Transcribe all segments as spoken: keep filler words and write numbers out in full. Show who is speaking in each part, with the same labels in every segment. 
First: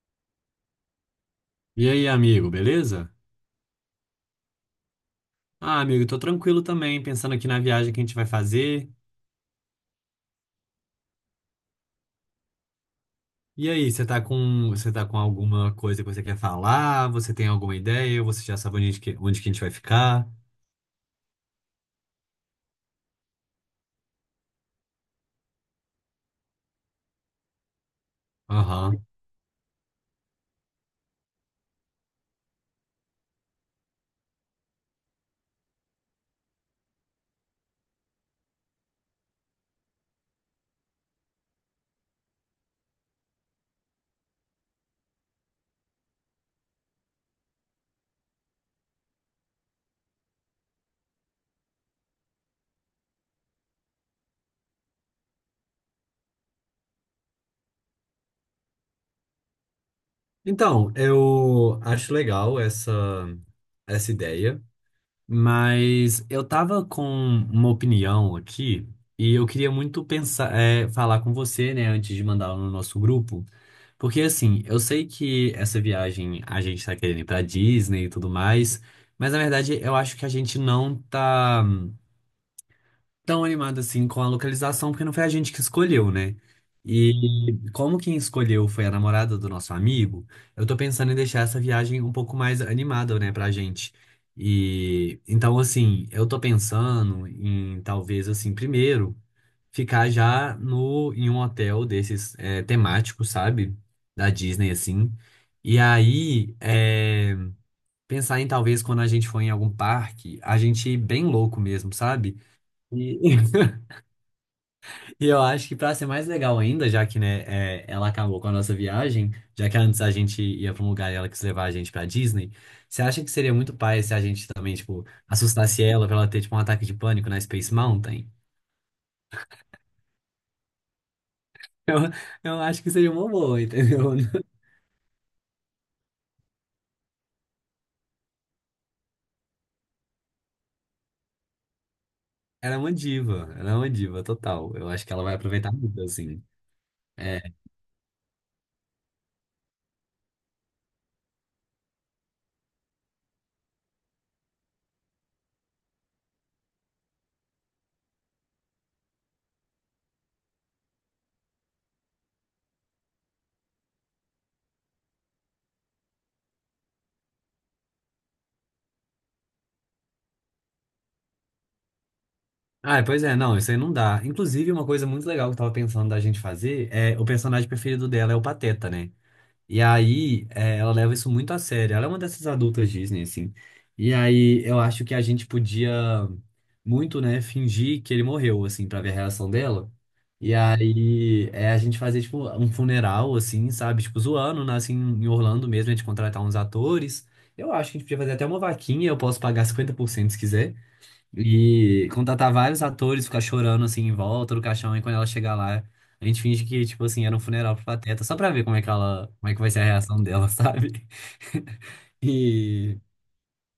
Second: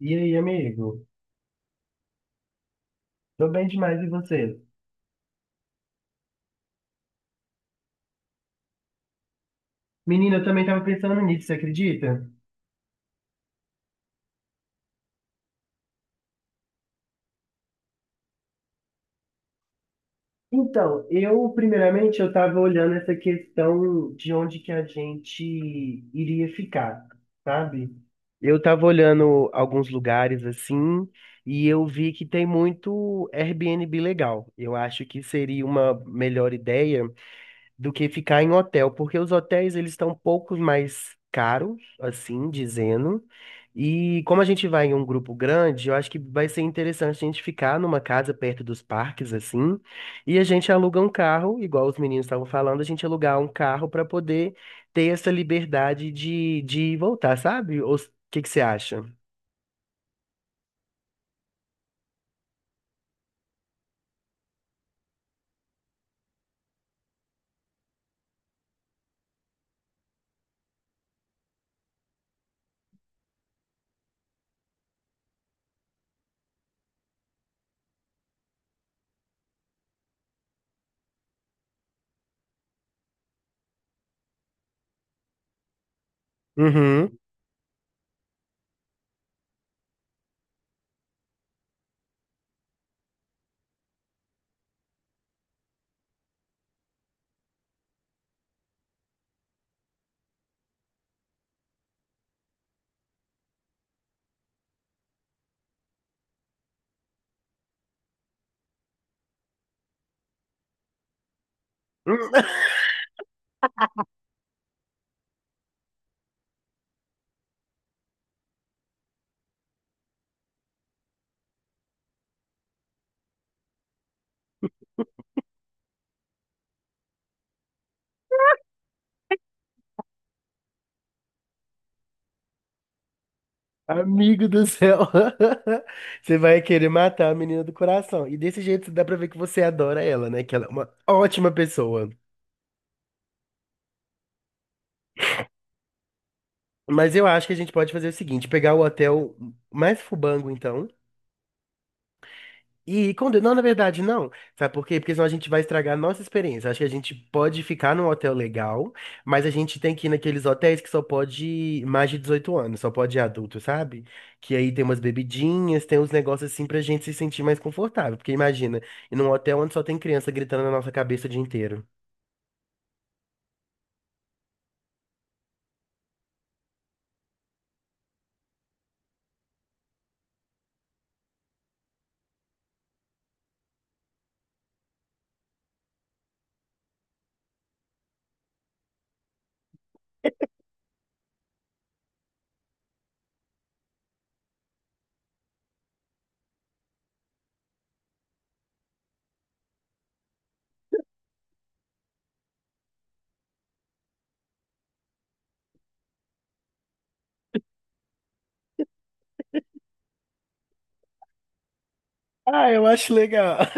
Speaker 1: E aí, amigo?
Speaker 2: E aí, amigo, beleza?
Speaker 1: Tô bem demais, e você?
Speaker 2: Ah, amigo, tô tranquilo também, pensando aqui na viagem que a gente vai fazer.
Speaker 1: Menina, eu também tava pensando nisso, você acredita?
Speaker 2: E aí, você tá com, você tá com alguma coisa que você quer falar? Você tem alguma ideia? Você já sabe onde que, onde que a gente vai ficar?
Speaker 1: Então, eu, primeiramente, eu tava olhando essa questão de onde que a gente iria ficar, sabe? Eu tava
Speaker 2: Aham.
Speaker 1: olhando alguns lugares assim, e eu vi que tem muito Airbnb legal. Eu acho que seria uma melhor ideia do que ficar em hotel, porque os hotéis eles estão um pouco mais caros, assim dizendo. E como a gente vai em um grupo grande, eu acho que vai ser interessante a gente ficar numa casa perto dos parques, assim, e a gente aluga um carro, igual os meninos estavam falando, a gente alugar um carro para poder ter essa liberdade de, de voltar, sabe? O que que você acha?
Speaker 2: Então, eu acho legal essa, essa ideia, mas eu tava com uma opinião aqui e eu queria muito pensar, é, falar com você, né, antes de mandar no nosso grupo. Porque assim, eu sei que essa viagem a gente tá querendo ir pra Disney e tudo mais, mas na verdade eu acho que a gente não tá hum, tão animado assim com a localização, porque não foi a gente que escolheu, né? E
Speaker 1: Uhum.
Speaker 2: como quem escolheu foi a namorada do nosso amigo, eu tô pensando em deixar essa viagem um pouco mais animada, né, pra gente. E então assim, eu tô pensando em talvez assim, primeiro ficar já no em um hotel desses é, temáticos, sabe? Da Disney, assim. E aí, é, pensar em talvez quando a gente for em algum parque, a gente ir bem louco mesmo, sabe? E, e eu acho que pra ser mais legal ainda, já que, né, é, ela acabou com a nossa viagem, já que antes a gente ia pra um lugar e ela quis levar a gente pra Disney, você acha que seria muito pai se a gente também, tipo, assustasse ela pra ela ter, tipo, um ataque de pânico na Space Mountain? Eu, eu acho que seria uma boa, entendeu?
Speaker 1: Amigo do céu, você vai querer matar a menina do coração. E desse jeito dá pra ver que você adora ela, né? Que ela é uma ótima pessoa.
Speaker 2: Ela é uma diva, ela é uma diva total. Eu acho que ela vai aproveitar muito, assim.
Speaker 1: Mas eu
Speaker 2: É.
Speaker 1: acho que a gente pode fazer o seguinte: pegar o hotel mais fubango, então. E quando. Não, na verdade, não. Sabe por quê? Porque senão a gente vai estragar a nossa experiência. Acho que a gente pode ficar num hotel legal, mas a gente tem que ir naqueles hotéis que só pode ir mais de dezoito anos, só pode ir adulto, sabe? Que aí tem umas bebidinhas, tem uns negócios assim pra gente se sentir mais confortável. Porque imagina, ir num hotel onde só tem criança gritando na nossa cabeça o dia inteiro.
Speaker 2: Ah, pois é, não, isso aí não dá. Inclusive, uma coisa muito legal que eu tava pensando da gente fazer é o personagem preferido dela é o Pateta, né? E aí, é, ela leva isso muito a sério. Ela é uma dessas adultas Disney, assim. E aí, eu acho que a gente podia muito, né, fingir que ele morreu, assim, pra ver a reação dela. E aí, é, a gente fazer, tipo, um funeral, assim, sabe? Tipo, zoando, né, assim, em Orlando mesmo, a gente contratar uns atores. Eu acho que a gente podia fazer até uma vaquinha, eu posso pagar cinquenta por cento se quiser. E contratar vários atores, ficar chorando assim em volta do caixão, e quando ela chegar lá, a gente finge que, tipo assim, era um funeral pro Pateta, só pra ver como é que ela, como é que vai ser a reação dela, sabe?
Speaker 1: Ah, eu
Speaker 2: E.
Speaker 1: acho legal.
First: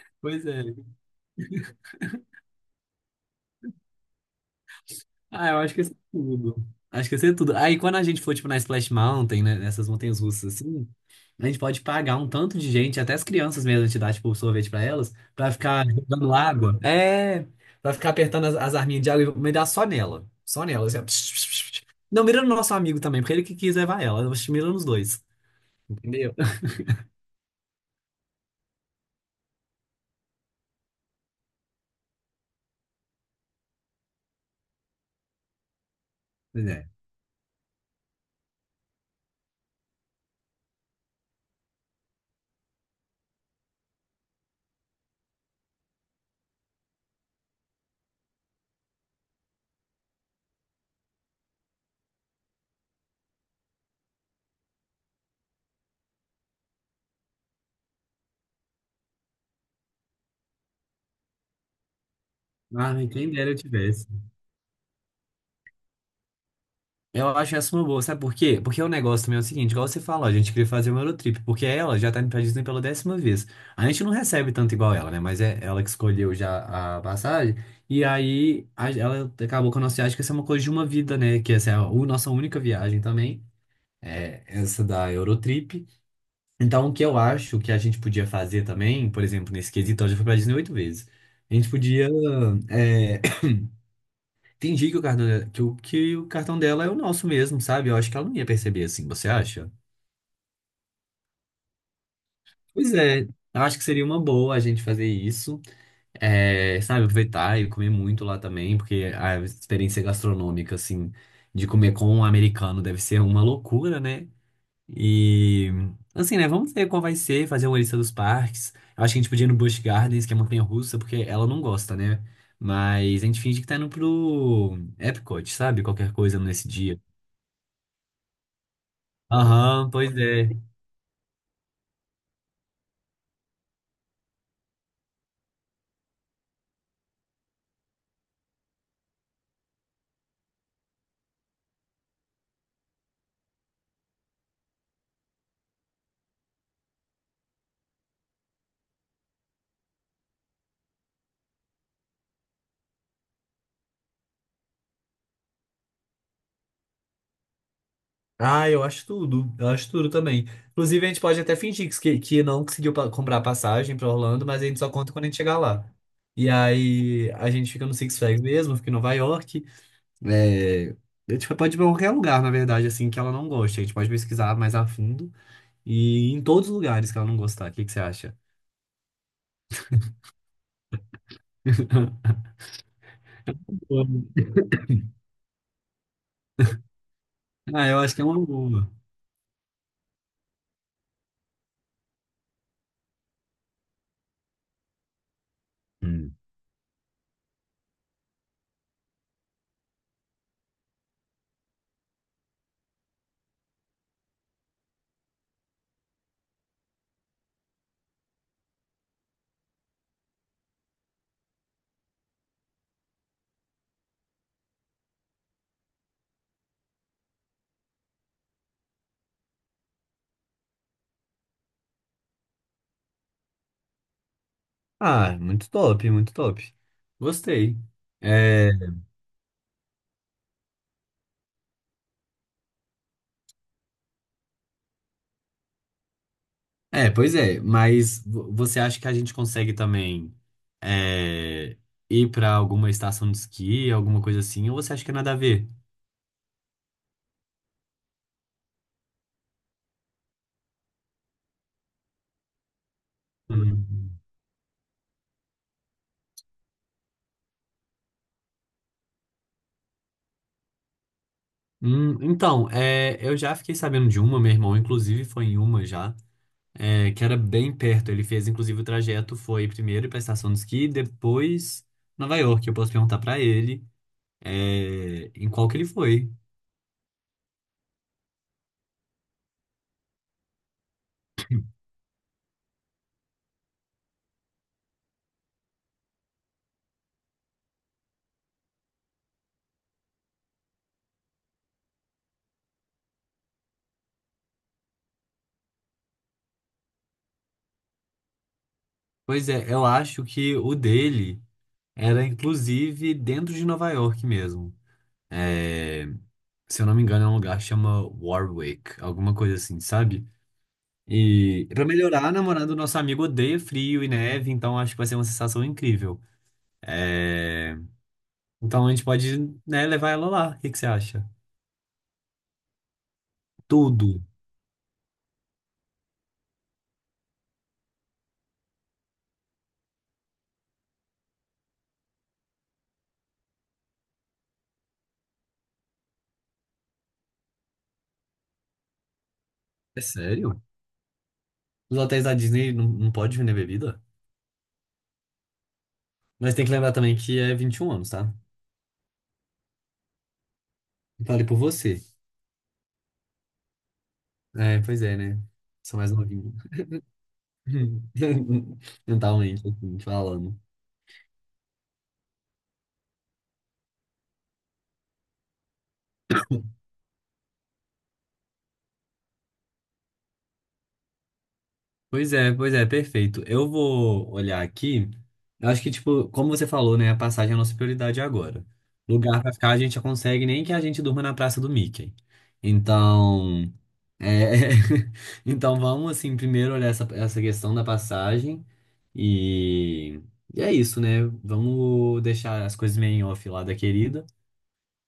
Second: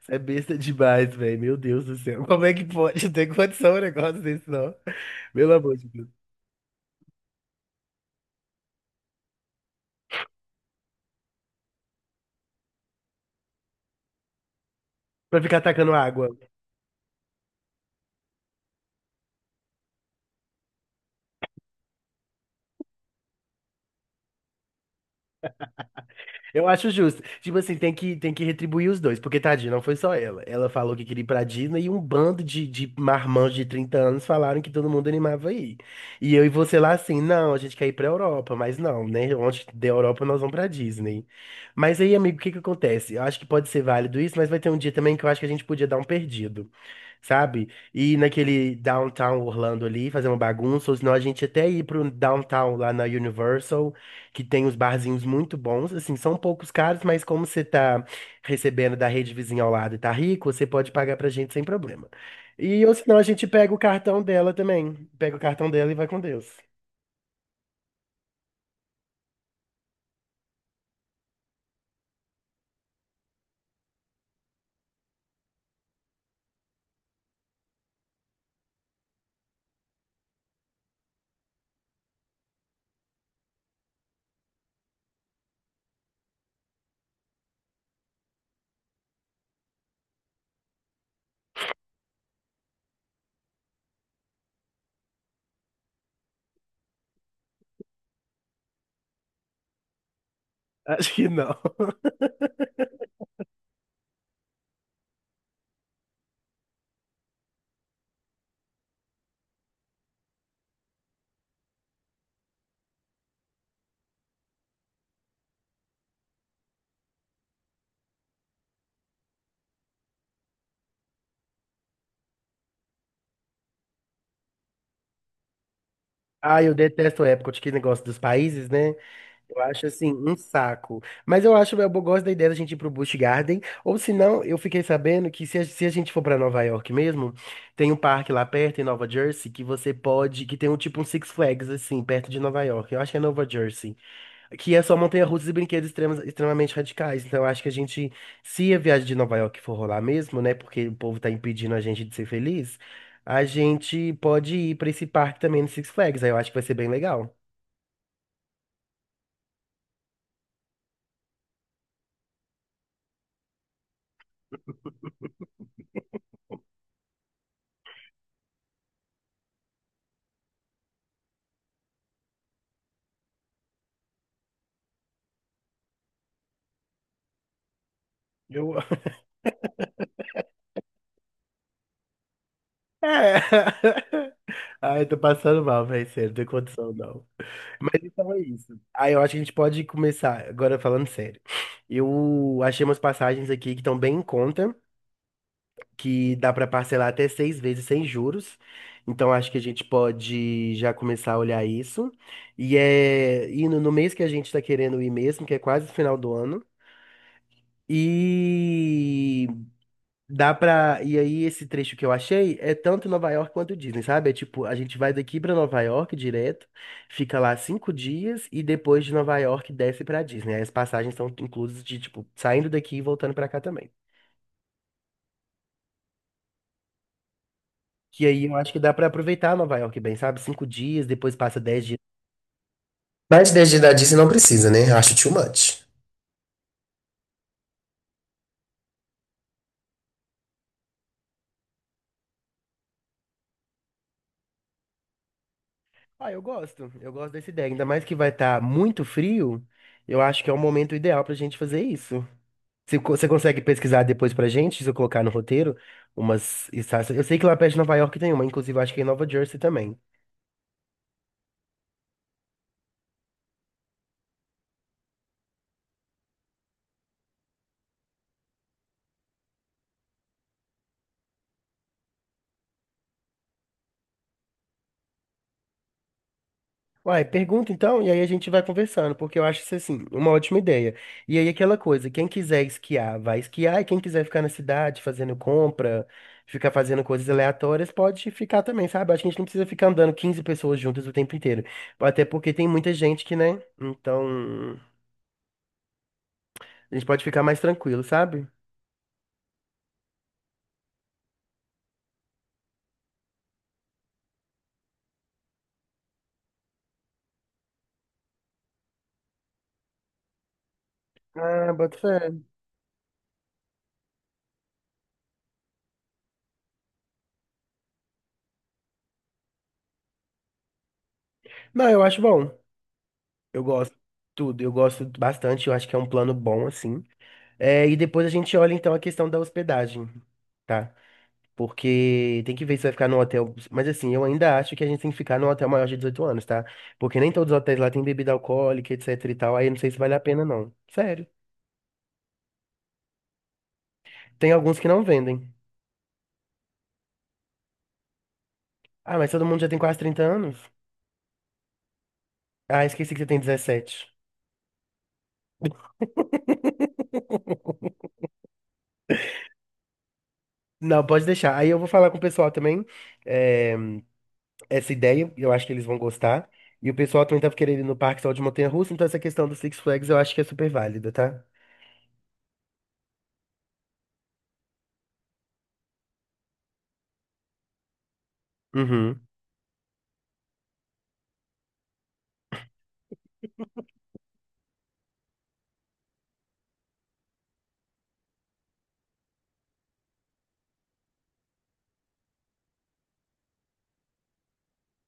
Speaker 1: Isso é
Speaker 2: Pois
Speaker 1: besta
Speaker 2: é.
Speaker 1: demais, velho. Meu Deus do céu. Como é que pode ter condição um negócio desse, não?
Speaker 2: Ah,
Speaker 1: Pelo
Speaker 2: eu acho
Speaker 1: amor
Speaker 2: que ia
Speaker 1: de
Speaker 2: ser
Speaker 1: Deus.
Speaker 2: tudo. Acho que ia ser tudo. Aí quando a gente for, tipo, na Splash Mountain, né, nessas montanhas russas, assim, a gente pode pagar um tanto de gente, até as crianças mesmo, a gente dá, tipo, sorvete pra elas,
Speaker 1: Pra
Speaker 2: pra
Speaker 1: ficar
Speaker 2: ficar
Speaker 1: atacando água.
Speaker 2: jogando água. É, pra ficar apertando as, as arminhas de água e me dar só nela. Só nela, assim, ó. Não, mira no nosso amigo também, porque ele que quis levar ela. Eu acho que mira nos dois, entendeu?
Speaker 1: Eu acho justo. Tipo assim, tem que, tem que retribuir os dois, porque tadinha, não foi só ela. Ela falou que queria ir pra Disney e um bando de, de marmanjos de trinta anos falaram que todo mundo animava a ir. E eu e
Speaker 2: Pois
Speaker 1: você
Speaker 2: é.
Speaker 1: lá assim, não, a gente quer ir pra Europa, mas não, né? Onde der Europa nós vamos pra Disney. Mas aí, amigo, o que que acontece? Eu acho que pode ser válido isso, mas vai ter um dia também que eu acho que a gente podia dar um perdido. Sabe? Ir naquele downtown Orlando ali, fazer uma bagunça, ou senão a gente até ir pro downtown lá na Universal, que tem uns barzinhos muito bons, assim, são poucos caros, mas como você tá recebendo da rede vizinha ao lado e tá rico, você pode pagar pra gente sem problema. E ou
Speaker 2: Ah,
Speaker 1: senão a
Speaker 2: quem
Speaker 1: gente
Speaker 2: dera eu
Speaker 1: pega o
Speaker 2: tivesse.
Speaker 1: cartão dela também, pega o cartão dela e vai com Deus.
Speaker 2: Eu acho essa uma boa, sabe por quê? Porque o negócio também é o seguinte, igual você falou, a gente queria fazer uma Eurotrip, porque ela já tá indo pra Disney pela décima vez. A gente não recebe tanto igual ela, né? Mas é ela que escolheu já a passagem, e aí a- ela acabou com a nossa viagem, que essa é uma coisa de uma vida, né? Que essa é a u- nossa única viagem também, é essa da Eurotrip. Então, o que eu acho que a gente podia fazer também, por exemplo, nesse quesito, ela já foi pra Disney oito vezes. A gente podia é, entendi que o cartão dela, que o, que o cartão dela é o nosso mesmo, sabe? Eu acho que ela não ia perceber assim, você acha?
Speaker 1: Acho que não.
Speaker 2: Pois é, eu acho que seria uma boa a gente fazer isso, é, sabe? Aproveitar e comer muito lá também, porque a experiência gastronômica, assim, de comer com um americano deve ser uma loucura, né? E, assim, né? Vamos ver qual vai ser, fazer uma lista dos parques. Eu acho que a gente podia ir no Busch Gardens, que é montanha-russa, porque ela não gosta, né? Mas a gente finge que tá indo pro Epcot, sabe? Qualquer coisa
Speaker 1: Ah,
Speaker 2: nesse
Speaker 1: eu
Speaker 2: dia.
Speaker 1: detesto o Epcot, que negócio dos países, né? Eu acho
Speaker 2: Aham,
Speaker 1: assim
Speaker 2: pois
Speaker 1: um
Speaker 2: é.
Speaker 1: saco. Mas eu acho, eu gosto da ideia da gente ir pro Busch Garden. Ou se não, eu fiquei sabendo que se a, se a gente for pra Nova York mesmo, tem um parque lá perto em Nova Jersey que você pode, que tem um tipo um Six Flags assim, perto de Nova York. Eu acho que é Nova Jersey, que é só montanha-russas e brinquedos extremos- extremamente radicais. Então eu acho que a gente, se a viagem de Nova York for rolar mesmo, né, porque o povo tá impedindo a gente de ser feliz, a gente pode ir pra esse parque também no Six Flags. Aí eu acho que vai ser bem legal.
Speaker 2: Ah, eu acho tudo. Eu acho tudo também. Inclusive, a gente pode até fingir que, que não conseguiu pa- comprar passagem pra Orlando, mas a gente só conta quando a gente chegar lá. E aí, a gente fica no Six Flags mesmo, fica em Nova York. É, a gente pode ir pra qualquer lugar, na verdade, assim, que ela não goste. A gente pode pesquisar mais a fundo e ir em todos os lugares que ela não gostar. O que que você acha?
Speaker 1: Eu... É.
Speaker 2: Amo.
Speaker 1: Ai, tô passando mal, velho. Sério, não tem condição, não.
Speaker 2: Ah, eu
Speaker 1: Mas
Speaker 2: acho que é
Speaker 1: então é
Speaker 2: uma
Speaker 1: isso.
Speaker 2: boa.
Speaker 1: Aí eu acho que a gente pode começar, agora falando sério. Eu achei umas passagens aqui que estão bem em conta, que
Speaker 2: Hum.
Speaker 1: dá pra parcelar até seis vezes sem juros. Então acho que a gente pode já começar a olhar isso. E é indo no mês que a gente tá querendo ir mesmo, que é quase o final do ano. E dá pra. E aí, esse trecho que eu achei é tanto Nova York quanto Disney, sabe? É tipo, a gente vai daqui pra Nova York direto, fica lá cinco dias e depois de Nova York desce pra Disney. Aí as passagens estão inclusas de, tipo, saindo daqui e voltando pra cá também.
Speaker 2: Ah, muito top, muito top. Gostei.
Speaker 1: Que aí eu
Speaker 2: É,
Speaker 1: acho que dá pra aproveitar Nova York bem, sabe? Cinco dias, depois passa dez dias. Mas desde da Disney não precisa, né? Acho too much.
Speaker 2: é, pois é, mas vo- você acha que a gente consegue também é, ir pra alguma estação de esqui, alguma coisa assim, ou você acha que é nada a ver?
Speaker 1: Ah, eu gosto. Eu gosto dessa ideia. Ainda mais que vai estar muito frio, eu acho que é o momento ideal pra gente fazer isso. Você co- você consegue pesquisar
Speaker 2: Hum.
Speaker 1: depois pra gente, se eu colocar no roteiro, umas estácias. Eu sei que lá perto de Nova York tem uma, inclusive acho que é em Nova Jersey também.
Speaker 2: Hum, então, é, eu já fiquei sabendo de uma, meu irmão, inclusive foi em uma já, é, que era bem perto. Ele fez, inclusive, o trajeto foi primeiro pra estação de esqui, depois Nova York. Eu posso perguntar pra ele é, em qual que ele foi.
Speaker 1: Uai, pergunta então, e aí a gente vai conversando, porque eu acho isso assim, uma ótima ideia. E aí aquela coisa, quem quiser esquiar, vai esquiar, e quem quiser ficar na cidade fazendo compra, ficar fazendo coisas aleatórias, pode ficar também, sabe? Acho que a gente não precisa ficar andando quinze pessoas juntas o tempo inteiro. Até porque tem muita gente que, né? Então, a gente pode ficar mais tranquilo, sabe?
Speaker 2: Pois é, eu acho que o dele era, inclusive, dentro de Nova York mesmo. É, se eu não me engano, é um lugar que chama Warwick, alguma coisa assim, sabe? E
Speaker 1: Ah,
Speaker 2: pra
Speaker 1: bota fé.
Speaker 2: melhorar, a namorada do nosso amigo odeia frio e neve, então acho que vai ser uma sensação incrível. É, então a gente pode, né, levar ela lá. O que que você acha?
Speaker 1: Não, eu acho bom. Eu gosto de
Speaker 2: Tudo.
Speaker 1: tudo, eu gosto bastante, eu acho que é um plano bom, assim. É, e depois a gente olha então a questão da hospedagem, tá? Porque tem que ver se vai ficar no hotel. Mas assim, eu ainda acho que a gente tem que ficar no hotel maior de dezoito anos, tá? Porque nem todos os hotéis lá têm bebida alcoólica, etc e tal. Aí eu não sei se
Speaker 2: É
Speaker 1: vale a pena,
Speaker 2: sério?
Speaker 1: não. Sério.
Speaker 2: Os hotéis da Disney não, não pode vender bebida?
Speaker 1: Tem alguns que não vendem.
Speaker 2: Mas tem que lembrar também que é vinte e um anos, tá?
Speaker 1: Ah, mas todo mundo já tem quase trinta anos?
Speaker 2: Falei por você.
Speaker 1: Ah, esqueci que você tem dezessete.
Speaker 2: É, pois é, né? Sou mais novinho. Mentalmente, assim, falando.
Speaker 1: Não, pode deixar. Aí eu vou falar com o pessoal também. É, essa ideia, e eu acho que eles vão gostar. E o pessoal também tava querendo ir no parque só de montanha-russa, então essa questão do Six Flags eu acho que é super válida, tá?
Speaker 2: Pois é, pois é, perfeito. Eu vou olhar aqui. Eu acho que, tipo, como você falou, né? A passagem é a nossa prioridade agora.
Speaker 1: Uhum.
Speaker 2: Lugar pra ficar a gente já consegue, nem que a gente durma na Praça do Mickey. Então, é... então vamos, assim, primeiro olhar essa, essa questão da passagem. E... e é isso, né? Vamos deixar as coisas meio em off lá da querida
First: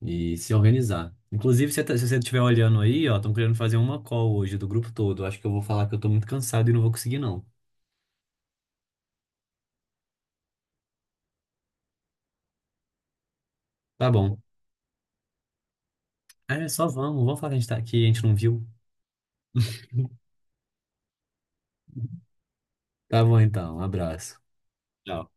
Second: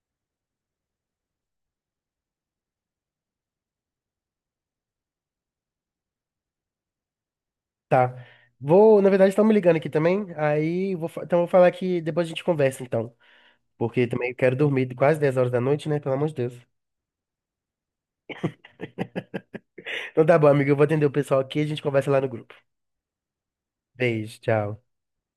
Speaker 2: e se organizar. Inclusive, se você tá, se você estiver olhando aí, ó, estão querendo fazer uma call hoje do grupo todo. Eu acho que eu vou falar que eu tô muito cansado e não vou conseguir, não.
Speaker 1: Tá. Vou, na verdade, estão me ligando aqui também. Aí, vou, fa- então vou falar que depois a gente conversa, então. Porque
Speaker 2: Tá
Speaker 1: também
Speaker 2: bom.
Speaker 1: quero dormir quase dez horas da noite, né? Pelo amor de Deus.
Speaker 2: É, só vamos. Vamos falar que a gente tá aqui, a gente não viu.
Speaker 1: Então tá bom, amigo. Eu vou atender o pessoal aqui e a gente conversa lá no grupo.
Speaker 2: Tá bom então. Um
Speaker 1: Beijo,
Speaker 2: abraço.
Speaker 1: tchau.
Speaker 2: Tchau.